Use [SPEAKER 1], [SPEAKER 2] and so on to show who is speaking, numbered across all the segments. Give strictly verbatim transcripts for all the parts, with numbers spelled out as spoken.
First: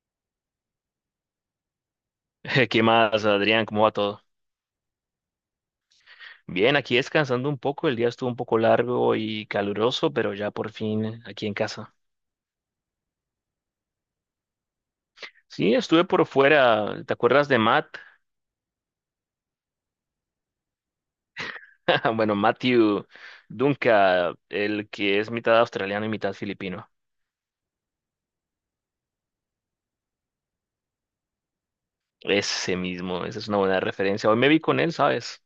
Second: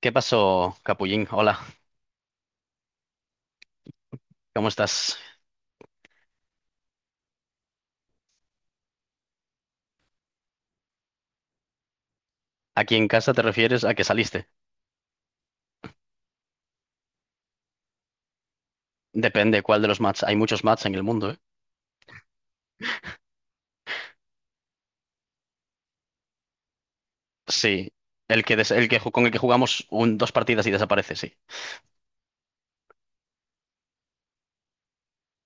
[SPEAKER 1] ¿Qué pasó, Capullín? Hola,
[SPEAKER 2] ¿Qué más, Adrián? ¿Cómo va todo?
[SPEAKER 1] ¿cómo estás?
[SPEAKER 2] Bien, aquí descansando un poco. El día estuvo un poco largo y caluroso, pero ya por fin aquí en casa.
[SPEAKER 1] Aquí en casa te refieres a que saliste.
[SPEAKER 2] Sí, estuve por fuera. ¿Te acuerdas de Matt?
[SPEAKER 1] Depende cuál de los mats. Hay muchos mats en el mundo, ¿eh?
[SPEAKER 2] Bueno, Matthew Dunca, el que es mitad australiano y mitad filipino.
[SPEAKER 1] Sí, el que, des- el que ju- con el que jugamos un, dos partidas y desaparece, sí.
[SPEAKER 2] Ese mismo, esa es una buena referencia. Hoy me vi con él, ¿sabes?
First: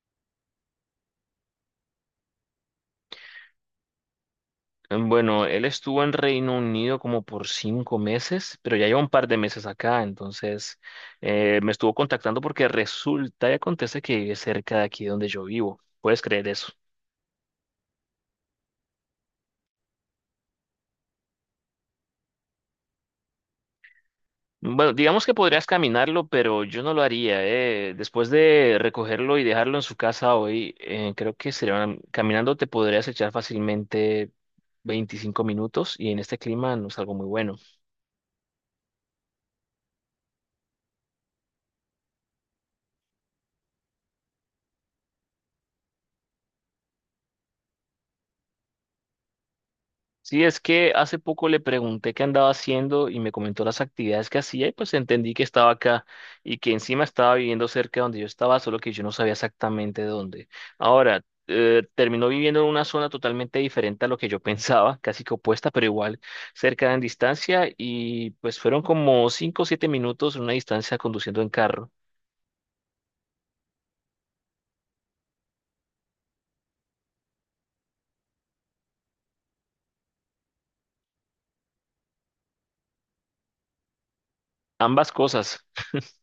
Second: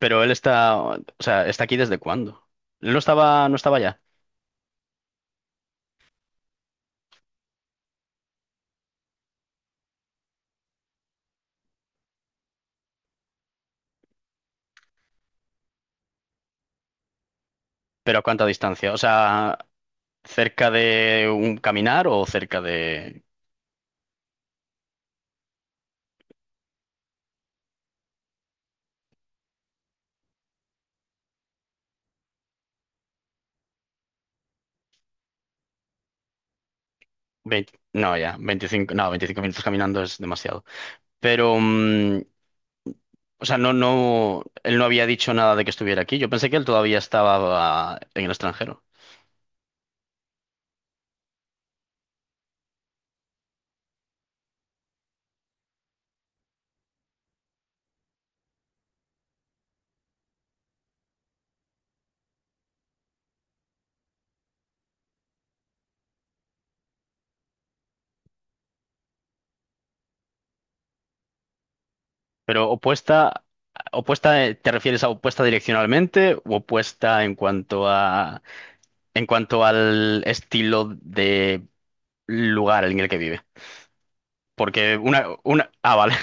[SPEAKER 1] Pero él está, o sea, ¿está aquí desde cuándo? Él no estaba, no estaba ya.
[SPEAKER 2] Bueno, él estuvo en Reino Unido como por cinco meses, pero ya lleva un par de meses acá, entonces eh, me estuvo contactando porque resulta y acontece que vive cerca de aquí donde yo vivo. ¿Puedes creer eso?
[SPEAKER 1] ¿Pero a cuánta distancia? O sea, ¿cerca de un caminar o cerca de
[SPEAKER 2] Bueno, digamos que podrías caminarlo, pero yo no lo haría. eh. Después de recogerlo y dejarlo en su casa hoy, eh, creo que serían, caminando te podrías echar fácilmente veinticinco minutos y en este clima no es algo muy bueno.
[SPEAKER 1] veinte no, ya, veinticinco, no, veinticinco minutos caminando es demasiado. Pero, mm, o sea, no, no, él no había dicho nada de que estuviera aquí. Yo pensé que él todavía estaba ah, en el extranjero.
[SPEAKER 2] Sí, es que hace poco le pregunté qué andaba haciendo y me comentó las actividades que hacía y pues entendí que estaba acá y que encima estaba viviendo cerca de donde yo estaba, solo que yo no sabía exactamente dónde. Ahora, eh, terminó viviendo en una zona totalmente diferente a lo que yo pensaba, casi que opuesta, pero igual cerca en distancia y pues fueron como cinco o siete minutos en una distancia conduciendo en carro.
[SPEAKER 1] Pero opuesta, opuesta, eh, ¿te refieres a opuesta direccionalmente o opuesta en cuanto a, en cuanto al estilo de lugar en el que vive? Porque
[SPEAKER 2] Ambas
[SPEAKER 1] una,
[SPEAKER 2] cosas.
[SPEAKER 1] una, ah, vale.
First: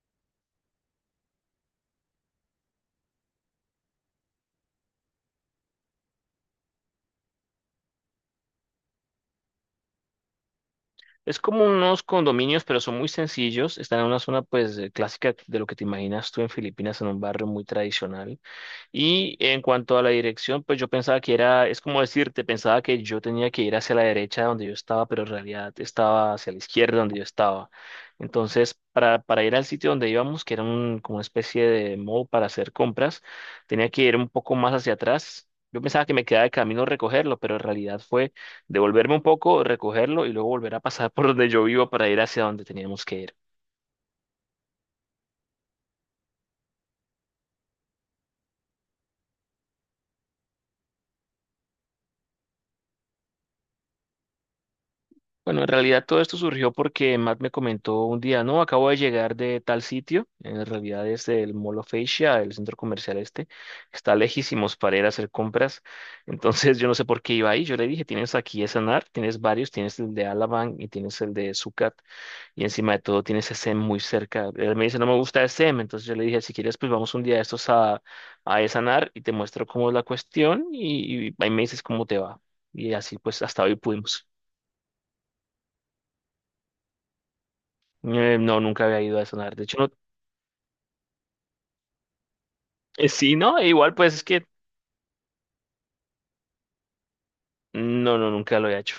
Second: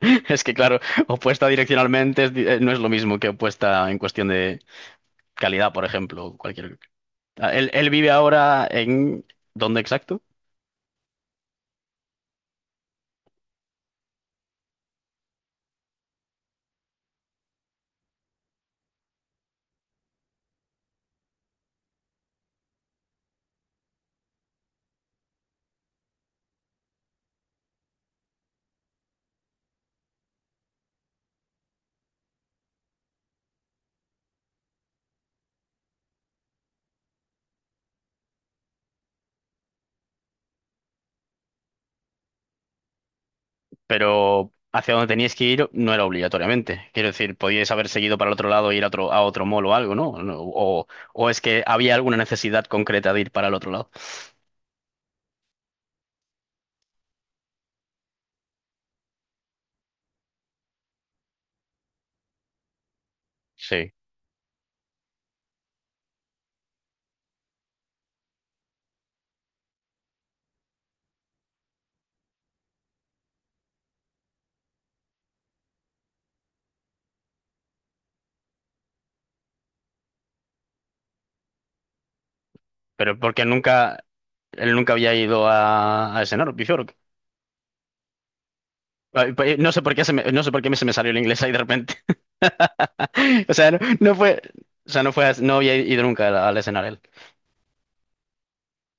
[SPEAKER 1] Es que claro, opuesta direccionalmente es di- eh, no es lo mismo que opuesta en cuestión de calidad, por ejemplo, o cualquier. Ah, Él, él vive ahora en, ¿dónde exacto?
[SPEAKER 2] Es como unos condominios, pero son muy sencillos. Están en una zona, pues, eh, clásica de lo que te imaginas tú en Filipinas, en un barrio muy tradicional. Y en cuanto a la dirección, pues yo pensaba que era, es como decirte, pensaba que yo tenía que ir hacia la derecha donde yo estaba, pero en realidad estaba hacia la izquierda donde yo estaba. Entonces, para, para ir al sitio donde íbamos, que era un, como una especie de mall para hacer compras, tenía que ir un poco más hacia atrás. Yo pensaba que me quedaba de camino recogerlo, pero en realidad fue devolverme un poco, recogerlo y luego volver a pasar por donde yo vivo para ir hacia donde teníamos que ir.
[SPEAKER 1] Pero hacia donde teníais que ir no era obligatoriamente. Quiero decir, podíais haber seguido para el otro lado e ir a otro, a otro mall o algo, ¿no? No, O, o es que había alguna necesidad concreta de ir para el otro lado.
[SPEAKER 2] Bueno, en realidad todo esto surgió porque Matt me comentó un día, no, acabo de llegar de tal sitio, en realidad es el Mall of Asia, el centro comercial este,
[SPEAKER 1] Sí,
[SPEAKER 2] está lejísimos para ir a hacer compras, entonces yo no sé por qué iba ahí, yo le dije, tienes aquí ese Sanar, tienes varios, tienes el de Alabang y tienes el de Sucat, y encima de todo tienes S M muy cerca, él me dice, no me gusta S M, entonces yo le dije, si quieres, pues vamos un día de estos a, a Sanar y te muestro cómo es la cuestión y, y ahí me dices cómo te va, y así
[SPEAKER 1] pero
[SPEAKER 2] pues
[SPEAKER 1] porque
[SPEAKER 2] hasta hoy
[SPEAKER 1] nunca,
[SPEAKER 2] pudimos.
[SPEAKER 1] él nunca había ido a, a ese Nor- Bjork.
[SPEAKER 2] Eh, no, nunca había ido a
[SPEAKER 1] Ay,
[SPEAKER 2] sonar.
[SPEAKER 1] pues,
[SPEAKER 2] De
[SPEAKER 1] no
[SPEAKER 2] hecho,
[SPEAKER 1] sé
[SPEAKER 2] no.
[SPEAKER 1] por qué se me, no sé por qué me- se me salió el inglés ahí de repente.
[SPEAKER 2] eh, sí,
[SPEAKER 1] O
[SPEAKER 2] no, e
[SPEAKER 1] sea, no,
[SPEAKER 2] igual pues
[SPEAKER 1] no
[SPEAKER 2] es
[SPEAKER 1] fue,
[SPEAKER 2] que
[SPEAKER 1] o sea, no fue, no había ido nunca al, al escenario.
[SPEAKER 2] no, no, nunca lo he hecho.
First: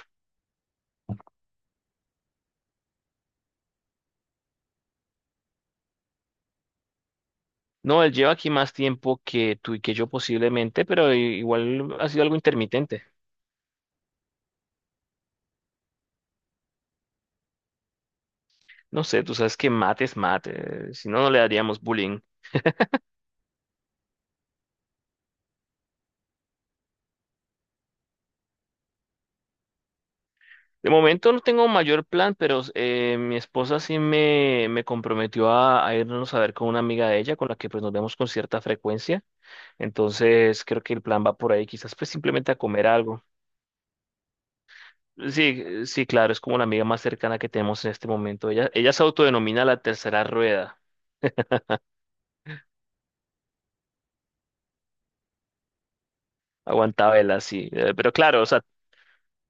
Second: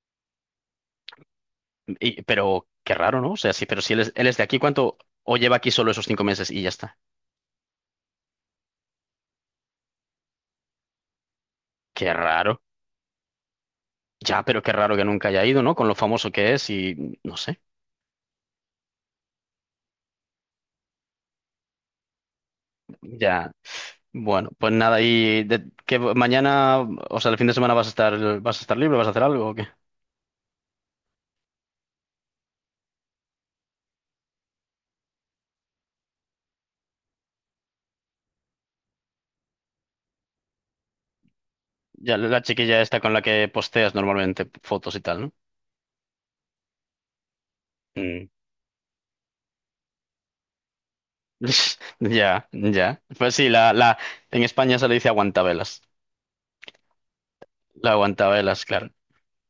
[SPEAKER 1] Y- pero qué raro, ¿no? O sea, sí, pero si él es, él es de aquí, ¿cuánto? O lleva aquí solo esos cinco meses y ya está.
[SPEAKER 2] No, él lleva aquí más tiempo que tú y que yo posiblemente, pero i- igual ha
[SPEAKER 1] Qué
[SPEAKER 2] sido algo
[SPEAKER 1] raro.
[SPEAKER 2] intermitente.
[SPEAKER 1] Ya, pero qué raro que nunca haya ido, ¿no? Con lo famoso que es y no sé.
[SPEAKER 2] No sé, tú sabes que mate es mate, eh, si no, no le daríamos bullying.
[SPEAKER 1] Ya. Bueno, pues nada, y de, que mañana, o sea, el fin de semana vas a estar, ¿vas a estar libre, vas a hacer algo o qué?
[SPEAKER 2] De momento no tengo mayor plan, pero eh, mi esposa sí me, me comprometió a, a irnos a ver con una amiga de ella, con la que pues nos vemos con cierta frecuencia. Entonces creo que el plan va por ahí, quizás pues
[SPEAKER 1] Ya, la
[SPEAKER 2] simplemente a
[SPEAKER 1] chiquilla
[SPEAKER 2] comer
[SPEAKER 1] esta con la
[SPEAKER 2] algo.
[SPEAKER 1] que posteas normalmente fotos y tal, ¿no?
[SPEAKER 2] Sí, sí, claro, es como la amiga más cercana que tenemos en este
[SPEAKER 1] Mm.
[SPEAKER 2] momento. Ella, ella se autodenomina la tercera rueda,
[SPEAKER 1] Ya, ya. Pues sí, la, la, en España se le dice aguantabelas.
[SPEAKER 2] aguantabela, sí.
[SPEAKER 1] La
[SPEAKER 2] Eh, Pero claro, o
[SPEAKER 1] aguantabelas,
[SPEAKER 2] sea,
[SPEAKER 1] claro.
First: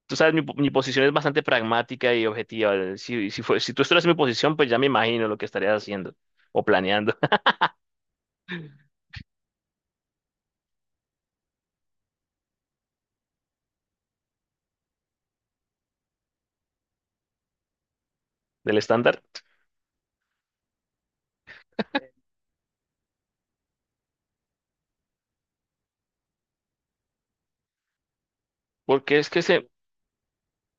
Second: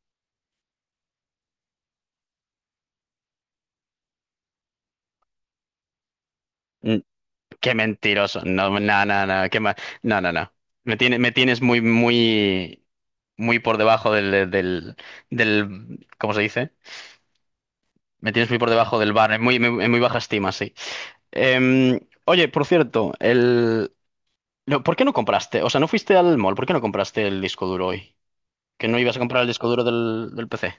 [SPEAKER 2] tú sabes, mi, po- mi posición es bastante pragmática y objetiva. Eh, Si, si, fue- si tú estuvieras en mi posición, pues ya me imagino lo que estarías haciendo o
[SPEAKER 1] Mm,
[SPEAKER 2] planeando
[SPEAKER 1] qué mentiroso. No, no, no, no, qué ma- no, no, no. Me tiene, me tienes muy, muy, muy por debajo del, del, del, ¿cómo se dice? Me tienes muy por
[SPEAKER 2] del
[SPEAKER 1] debajo del
[SPEAKER 2] estándar.
[SPEAKER 1] bar, en muy, en muy baja estima, sí. Em, oye, por cierto, el... no, ¿por qué no compraste? O sea, no fuiste al mall, ¿por qué no compraste el disco duro hoy? ¿Que no ibas a
[SPEAKER 2] Porque es que
[SPEAKER 1] comprar el disco
[SPEAKER 2] ese,
[SPEAKER 1] duro del, del P C?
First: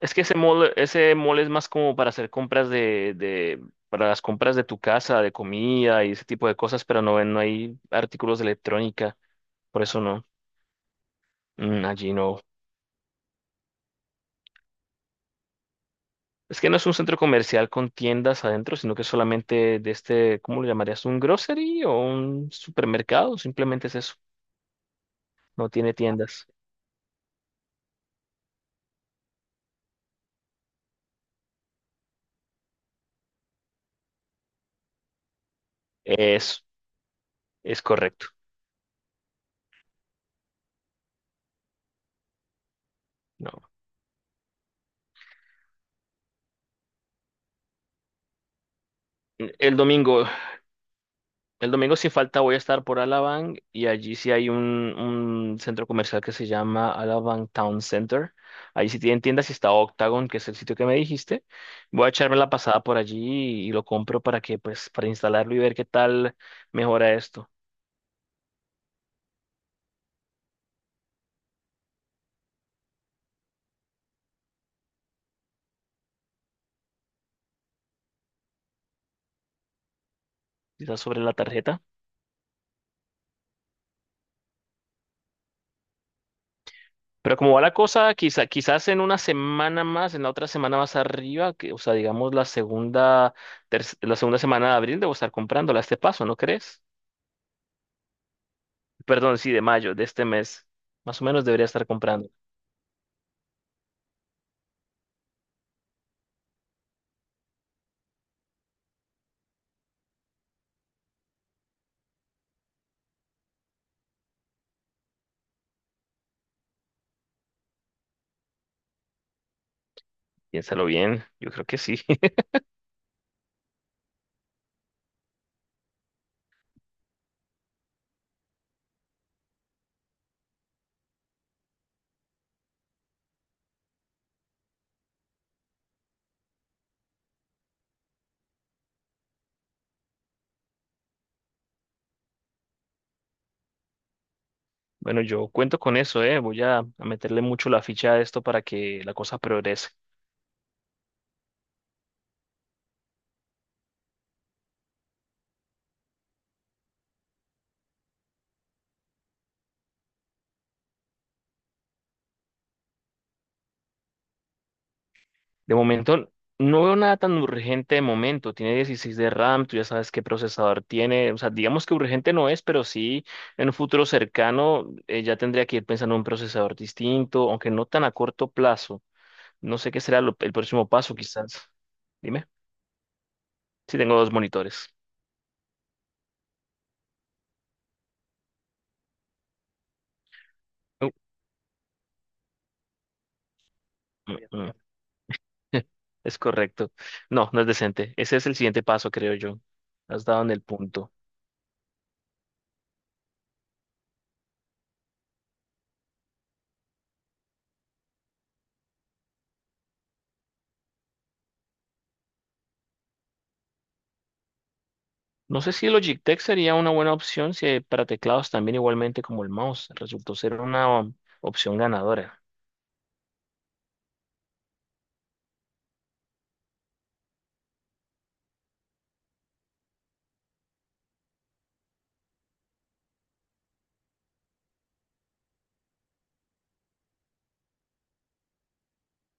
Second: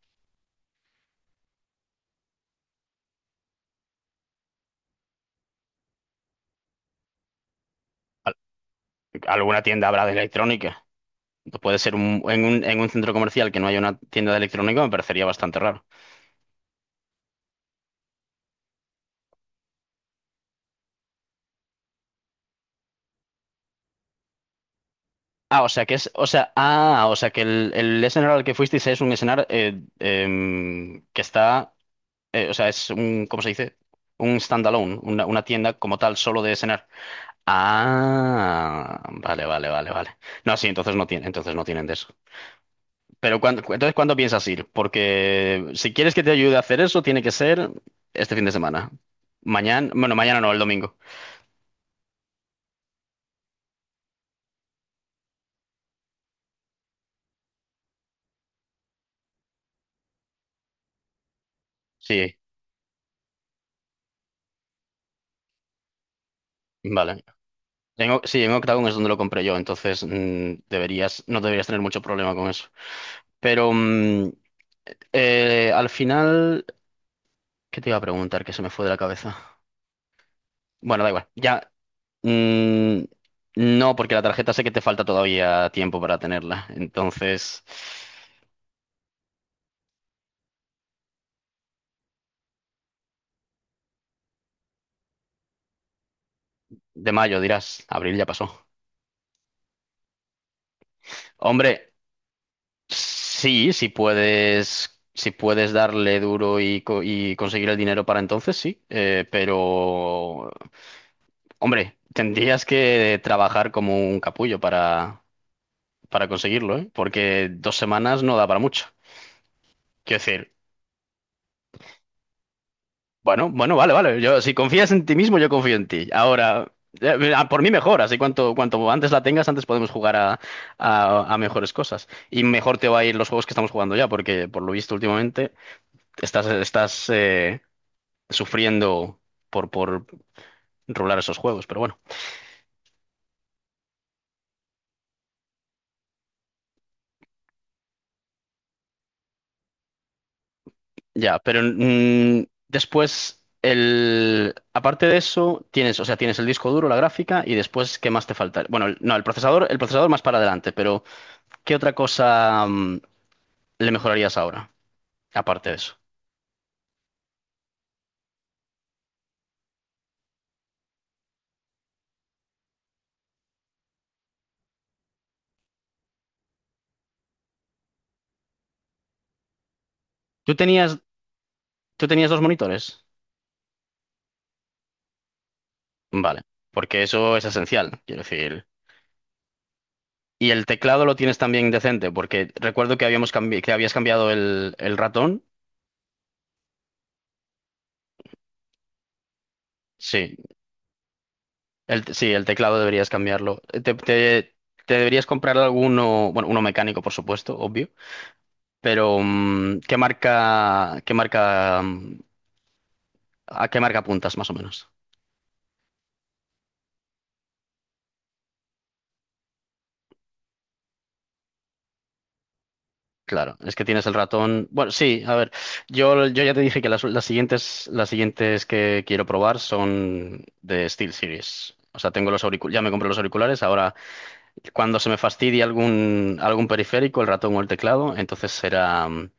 [SPEAKER 2] es que ese mall, ese mall, es más como para hacer compras de, de, para las compras de tu casa, de comida y ese tipo de cosas, pero no, no hay artículos de electrónica,
[SPEAKER 1] ¿Alguna
[SPEAKER 2] por
[SPEAKER 1] tienda
[SPEAKER 2] eso
[SPEAKER 1] habrá de
[SPEAKER 2] no.
[SPEAKER 1] electrónica? Puede
[SPEAKER 2] Mm,
[SPEAKER 1] ser
[SPEAKER 2] allí
[SPEAKER 1] un-
[SPEAKER 2] no.
[SPEAKER 1] en un, en un centro comercial que no haya una tienda de electrónica, me parecería bastante raro.
[SPEAKER 2] Es que no es un centro comercial con tiendas adentro, sino que es solamente de este, ¿cómo lo llamarías? ¿Un grocery o un supermercado? Simplemente es eso.
[SPEAKER 1] Ah, o
[SPEAKER 2] No
[SPEAKER 1] sea
[SPEAKER 2] tiene
[SPEAKER 1] que es, o
[SPEAKER 2] tiendas.
[SPEAKER 1] sea, ah, o sea que el, el escenario al que fuisteis es un escenario eh, em, que está, eh, o sea, es un, ¿cómo se dice? Un standalone, una, una tienda como tal, solo de
[SPEAKER 2] Es,
[SPEAKER 1] escenario.
[SPEAKER 2] es correcto.
[SPEAKER 1] Ah, vale, vale, vale, vale. No, sí, entonces no tienen, entonces no tienen de eso. Pero cuándo,
[SPEAKER 2] No.
[SPEAKER 1] cu- entonces, ¿cuándo piensas ir? Porque si quieres que te ayude a hacer eso, tiene que ser este fin de semana.
[SPEAKER 2] El
[SPEAKER 1] Mañana, bueno,
[SPEAKER 2] domingo,
[SPEAKER 1] mañana no, el domingo.
[SPEAKER 2] el domingo sin falta voy a estar por Alabang y allí sí hay un, un centro comercial que se llama Alabang Town Center. Ahí sí tienen tiendas y está Octagon, que es el sitio que me dijiste. Voy a
[SPEAKER 1] Sí,
[SPEAKER 2] echarme la pasada por allí y y lo compro para que, pues, para instalarlo y ver qué tal mejora
[SPEAKER 1] vale.
[SPEAKER 2] esto.
[SPEAKER 1] En O- sí, en Octagon es donde lo compré yo, entonces mm, deberías, no deberías tener mucho problema con eso. Pero mm, eh, al final, ¿qué te iba a preguntar que se me fue de la cabeza?
[SPEAKER 2] Quizás
[SPEAKER 1] Bueno, da
[SPEAKER 2] sobre
[SPEAKER 1] igual.
[SPEAKER 2] la
[SPEAKER 1] Ya,
[SPEAKER 2] tarjeta.
[SPEAKER 1] Mm, no, porque la tarjeta sé que te falta todavía tiempo para tenerla.
[SPEAKER 2] Pero como va
[SPEAKER 1] Entonces,
[SPEAKER 2] la cosa, quizá, quizás en una semana más, en la otra semana más arriba, que, o sea, digamos la segunda, terc- la segunda semana de abril debo estar comprándola a este paso, ¿no crees?
[SPEAKER 1] de mayo dirás, abril ya pasó.
[SPEAKER 2] Perdón, sí, de mayo, de este mes. Más o menos debería estar
[SPEAKER 1] Hombre,
[SPEAKER 2] comprando.
[SPEAKER 1] sí, si puedes, si puedes darle duro y, co- y conseguir el dinero para entonces, sí. Eh, pero, hombre, tendrías que trabajar como un capullo para, para conseguirlo, ¿eh? Porque dos semanas no da para mucho. Quiero decir,
[SPEAKER 2] Piénsalo bien, yo creo que sí.
[SPEAKER 1] bueno, bueno, vale, vale. Yo, si confías en ti mismo, yo confío en ti. Ahora, eh, ah, por mí mejor, así cuanto, cuanto antes la tengas, antes podemos jugar a, a- a mejores cosas. Y mejor te va a ir los juegos que estamos jugando ya, porque por lo visto últimamente estás, estás eh, sufriendo por, por rolar esos juegos, pero bueno,
[SPEAKER 2] Bueno, yo cuento con eso, ¿eh? Voy a, a, meterle mucho la ficha a esto para que la cosa progrese.
[SPEAKER 1] ya. Pero mm, después, el, aparte de eso, tienes, o sea, tienes el disco duro, la gráfica, y después, ¿qué más te falta? Bueno, el- no, el procesador, el procesador más para adelante, pero ¿qué otra cosa? mm, le mejorarías ahora, aparte
[SPEAKER 2] De
[SPEAKER 1] de eso.
[SPEAKER 2] momento, no veo nada tan urgente de momento. Tiene dieciséis de RAM, tú ya sabes qué procesador tiene. O sea, digamos que urgente no es, pero sí en un futuro cercano eh, ya tendría que ir pensando en un procesador distinto, aunque no tan a corto plazo. No sé qué será lo- el
[SPEAKER 1] ¿Tú
[SPEAKER 2] próximo
[SPEAKER 1] tenías,
[SPEAKER 2] paso, quizás.
[SPEAKER 1] ¿tú tenías dos
[SPEAKER 2] Dime.
[SPEAKER 1] monitores?
[SPEAKER 2] Sí, tengo dos monitores.
[SPEAKER 1] Vale, porque eso es esencial, quiero decir. Y el teclado
[SPEAKER 2] Uh,
[SPEAKER 1] lo tienes también decente, porque recuerdo que habíamos cambi- que habías cambiado
[SPEAKER 2] mm, mm.
[SPEAKER 1] el, el ratón.
[SPEAKER 2] Es correcto. No, no es decente. Ese es el siguiente paso, creo yo. Has
[SPEAKER 1] Sí,
[SPEAKER 2] dado en el punto.
[SPEAKER 1] el, te- sí, el teclado deberías cambiarlo. Eh, Te, te- te deberías comprar alguno, bueno, uno mecánico, por supuesto, obvio, pero mm, ¿qué marca, qué marca, mm, a qué marca apuntas más o menos?
[SPEAKER 2] No sé si Logitech sería una buena opción si eh, para teclados también igualmente como el mouse resultó ser una um, opción ganadora.
[SPEAKER 1] Claro, es que tienes el ratón. Bueno, sí, a ver, yo, yo ya te dije que las, las siguientes, las siguientes que quiero probar son de SteelSeries. O sea, tengo los auriculares, ya me compré los auriculares. Ahora, cuando se me fastidie algún, algún periférico, el ratón o el teclado, entonces será. mm,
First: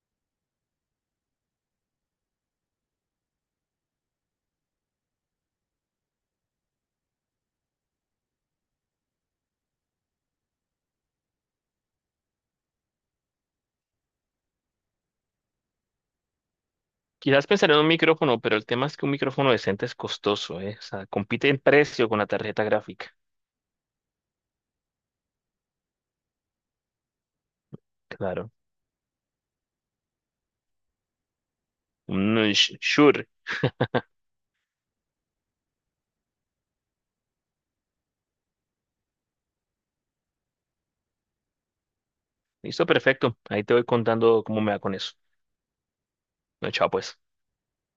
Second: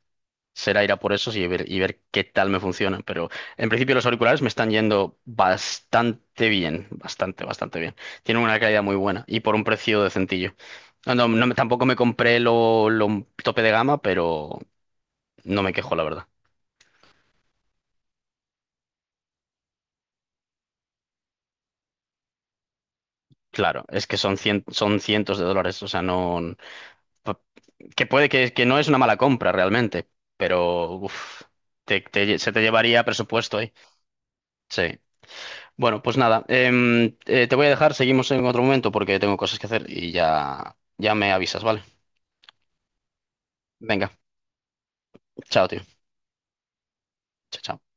[SPEAKER 1] será ir a por esos y ver, y ver qué tal me funcionan. Pero en principio los auriculares me están yendo bastante bien, bastante, bastante bien. Tienen una calidad muy buena y por un precio decentillo. No, no, no me- tampoco me compré lo, lo tope de gama, pero no me quejo, la verdad.
[SPEAKER 2] Quizás pensar en un micrófono, pero el tema es que un micrófono decente es costoso, ¿eh? O sea, compite en precio con la tarjeta gráfica.
[SPEAKER 1] Claro, es que son, cien- son cientos de dólares, o sea, no... pa- que puede
[SPEAKER 2] Claro.
[SPEAKER 1] que, que no es una mala compra realmente, pero uf, te- te- se
[SPEAKER 2] Mm,
[SPEAKER 1] te
[SPEAKER 2] sh-
[SPEAKER 1] llevaría
[SPEAKER 2] sure.
[SPEAKER 1] presupuesto ahí. Sí. Bueno, pues nada, em, eh, te voy a dejar, seguimos en otro momento porque tengo cosas que hacer y ya, ya me avisas, ¿vale?
[SPEAKER 2] Listo, perfecto. Ahí te voy
[SPEAKER 1] Venga,
[SPEAKER 2] contando cómo me va con eso.
[SPEAKER 1] chao, tío.
[SPEAKER 2] No, chao, pues.
[SPEAKER 1] Chao, chao.